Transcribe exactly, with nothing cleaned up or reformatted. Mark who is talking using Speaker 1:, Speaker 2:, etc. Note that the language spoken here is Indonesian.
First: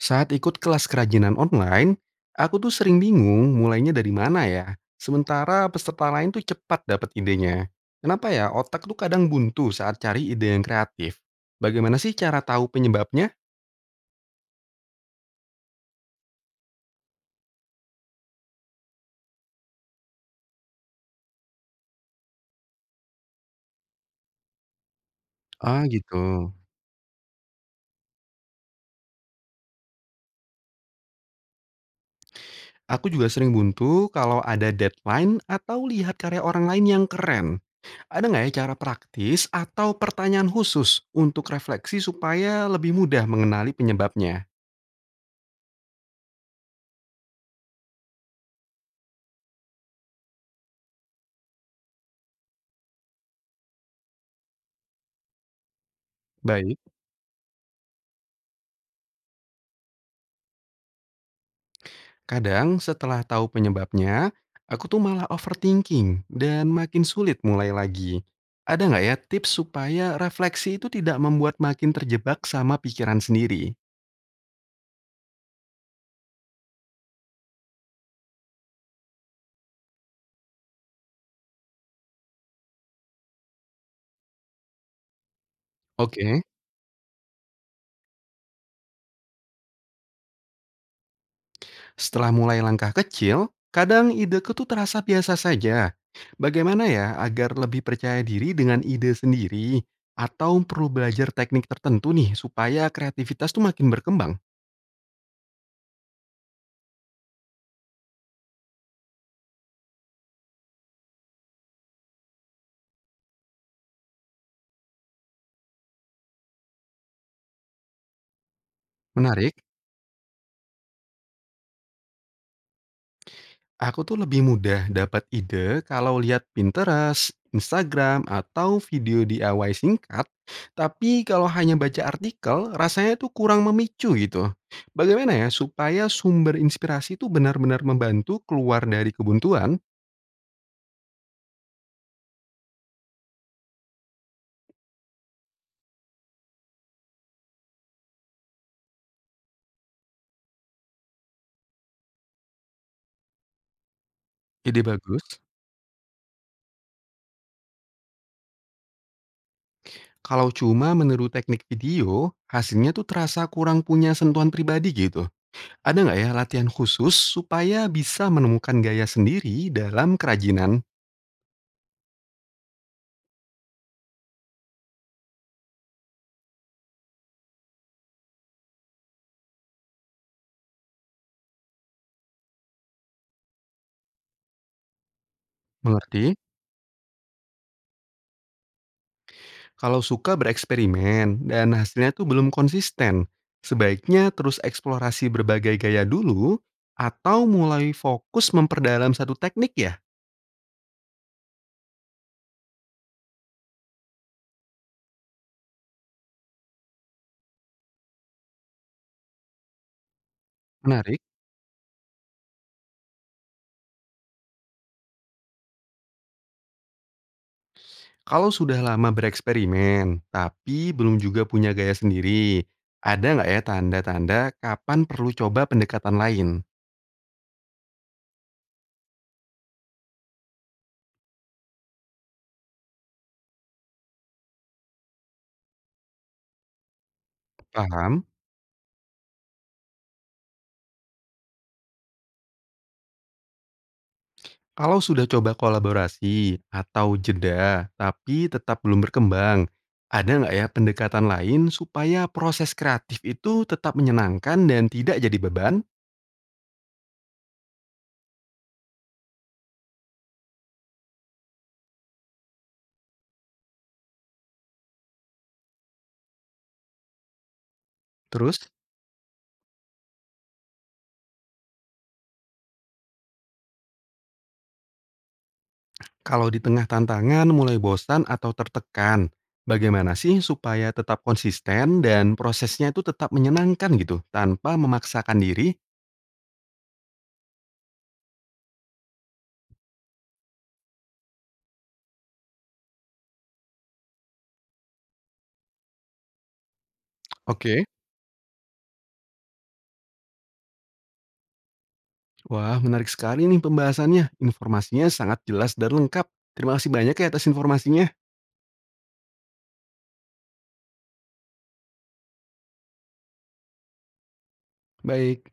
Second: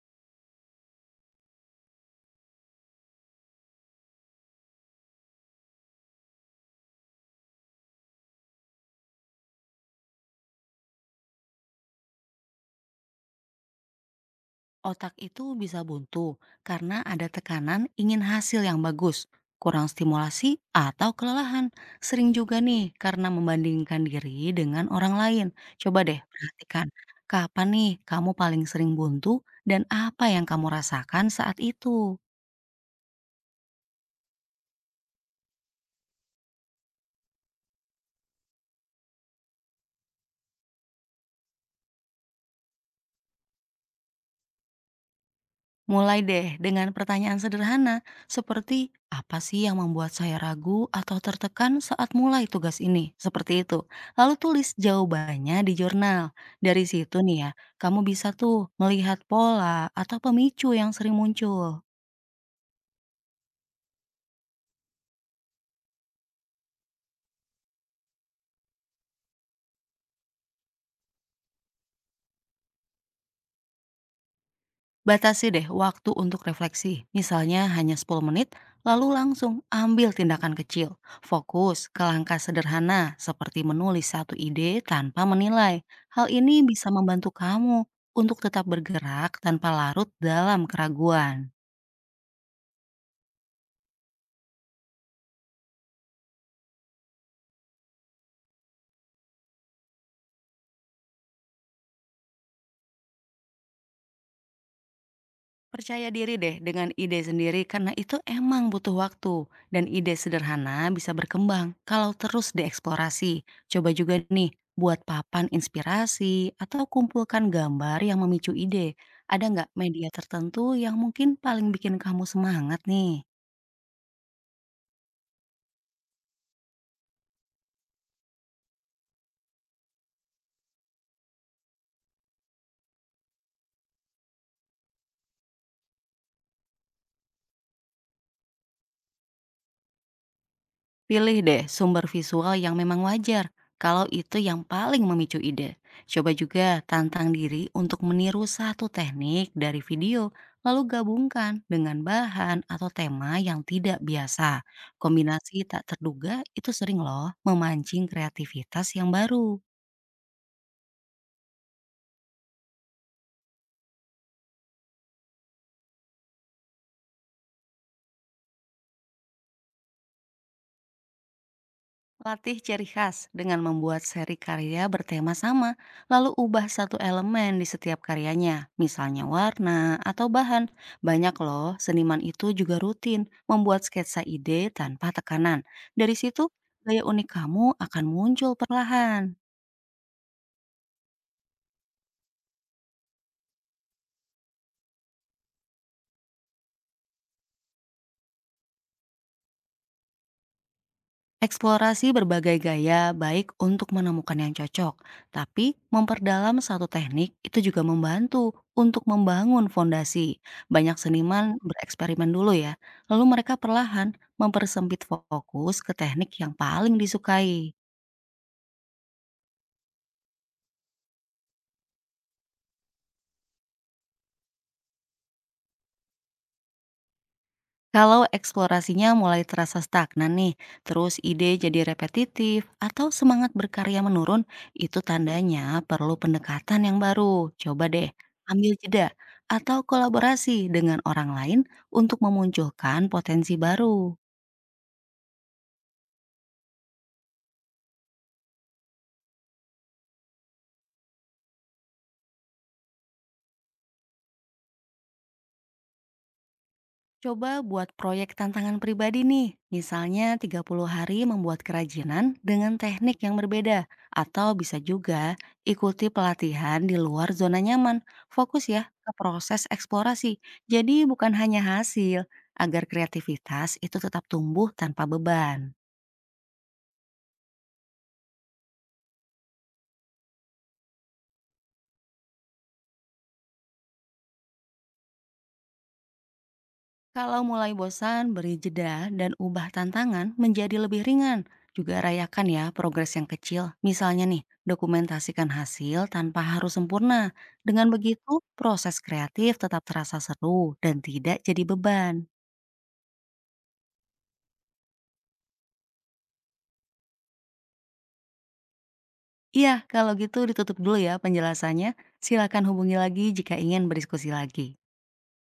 Speaker 1: Saat ikut kelas kerajinan online, aku tuh sering bingung mulainya dari mana ya. Sementara peserta lain tuh cepat dapat idenya. Kenapa ya otak tuh kadang buntu saat cari ide yang kreatif? Bagaimana sih cara tahu penyebabnya?
Speaker 2: Otak itu bisa buntu karena ada tekanan ingin hasil yang bagus, kurang stimulasi, atau kelelahan. Sering juga nih karena membandingkan diri dengan orang lain.
Speaker 1: Ah
Speaker 2: Coba
Speaker 1: gitu.
Speaker 2: deh perhatikan, kapan nih kamu paling sering buntu dan apa yang kamu rasakan saat itu?
Speaker 1: Aku juga sering buntu kalau ada deadline atau lihat karya orang lain yang keren. Ada nggak ya cara praktis atau pertanyaan khusus untuk refleksi supaya lebih mudah mengenali penyebabnya?
Speaker 2: Mulai deh dengan pertanyaan sederhana, seperti apa sih yang membuat saya ragu atau tertekan saat mulai tugas ini? Seperti itu. Lalu tulis jawabannya di jurnal.
Speaker 1: Baik.
Speaker 2: Dari situ nih ya, kamu bisa tuh melihat pola atau pemicu yang sering muncul.
Speaker 1: Kadang setelah tahu penyebabnya, aku tuh malah overthinking dan makin sulit mulai lagi. Ada nggak ya tips supaya refleksi itu tidak membuat makin terjebak sama pikiran sendiri?
Speaker 2: Batasi deh waktu untuk refleksi, misalnya hanya sepuluh menit, lalu langsung ambil tindakan kecil. Fokus ke langkah sederhana seperti menulis satu ide tanpa menilai. Hal
Speaker 1: Oke,
Speaker 2: ini bisa membantu kamu untuk tetap bergerak tanpa larut dalam keraguan.
Speaker 1: setelah mulai langkah kecil, kadang ideku tuh terasa biasa saja. Bagaimana ya agar lebih percaya diri dengan ide sendiri? Atau perlu belajar teknik tertentu nih supaya kreativitas tuh makin berkembang?
Speaker 2: Percaya diri deh dengan ide sendiri karena itu emang butuh waktu dan ide sederhana bisa berkembang kalau terus dieksplorasi. Coba juga nih buat papan inspirasi atau kumpulkan gambar yang memicu ide. Ada
Speaker 1: Menarik.
Speaker 2: nggak media tertentu yang mungkin paling bikin kamu semangat nih?
Speaker 1: Aku tuh lebih mudah dapat ide kalau lihat Pinterest, Instagram, atau video D I Y singkat. Tapi kalau hanya baca artikel, rasanya tuh kurang memicu gitu. Bagaimana ya supaya sumber inspirasi itu benar-benar membantu keluar dari kebuntuan?
Speaker 2: Pilih deh sumber visual yang memang wajar, kalau itu yang paling memicu ide. Coba juga tantang diri untuk meniru satu teknik dari video, lalu gabungkan dengan bahan atau tema yang tidak biasa.
Speaker 1: Ide bagus.
Speaker 2: Kombinasi tak terduga itu sering loh memancing kreativitas yang baru.
Speaker 1: Kalau cuma meniru teknik video, hasilnya tuh terasa kurang punya sentuhan pribadi gitu. Ada nggak ya latihan khusus supaya bisa menemukan gaya sendiri dalam kerajinan?
Speaker 2: Latih ciri khas dengan membuat seri karya bertema sama, lalu ubah satu elemen di setiap karyanya, misalnya warna atau bahan. Banyak loh, seniman itu juga rutin membuat sketsa ide tanpa tekanan. Dari
Speaker 1: Mengerti?
Speaker 2: situ, gaya unik kamu akan muncul perlahan.
Speaker 1: Kalau suka bereksperimen dan hasilnya tuh belum konsisten, sebaiknya terus eksplorasi berbagai gaya dulu atau mulai fokus memperdalam satu teknik ya.
Speaker 2: Eksplorasi berbagai gaya baik untuk menemukan yang cocok, tapi memperdalam satu teknik itu juga membantu untuk membangun fondasi. Banyak
Speaker 1: Menarik.
Speaker 2: seniman bereksperimen dulu ya, lalu mereka perlahan mempersempit fokus ke teknik yang paling disukai.
Speaker 1: Kalau sudah lama bereksperimen, tapi belum juga punya gaya sendiri, ada nggak ya tanda-tanda kapan perlu coba pendekatan lain?
Speaker 2: Kalau eksplorasinya mulai terasa stagnan nih, terus ide jadi repetitif atau semangat berkarya menurun, itu tandanya perlu pendekatan yang baru. Coba deh,
Speaker 1: Paham?
Speaker 2: ambil jeda atau kolaborasi dengan orang lain untuk memunculkan potensi baru.
Speaker 1: Kalau sudah coba kolaborasi atau jeda, tapi tetap belum berkembang, ada nggak ya pendekatan lain supaya proses kreatif itu tetap menyenangkan dan tidak jadi beban?
Speaker 2: Coba buat proyek tantangan pribadi nih, misalnya tiga puluh hari membuat kerajinan dengan teknik yang berbeda. Atau bisa juga ikuti pelatihan di luar zona nyaman.
Speaker 1: Terus,
Speaker 2: Fokus ya ke proses eksplorasi, jadi bukan hanya hasil, agar kreativitas itu tetap tumbuh tanpa beban.
Speaker 1: kalau di tengah tantangan mulai bosan atau tertekan, bagaimana sih supaya tetap konsisten dan prosesnya itu tetap menyenangkan gitu, tanpa memaksakan diri?
Speaker 2: Kalau mulai bosan, beri jeda dan ubah tantangan menjadi lebih ringan. Juga rayakan ya progres yang kecil. Misalnya nih, dokumentasikan hasil tanpa harus sempurna.
Speaker 1: Oke.
Speaker 2: Dengan begitu, proses kreatif tetap terasa seru dan tidak jadi beban.
Speaker 1: Wah, menarik sekali nih pembahasannya. Informasinya sangat jelas dan lengkap. Terima kasih banyak ya atas informasinya.
Speaker 2: Iya, kalau gitu ditutup dulu ya penjelasannya. Silakan hubungi lagi jika ingin berdiskusi lagi.
Speaker 1: Baik.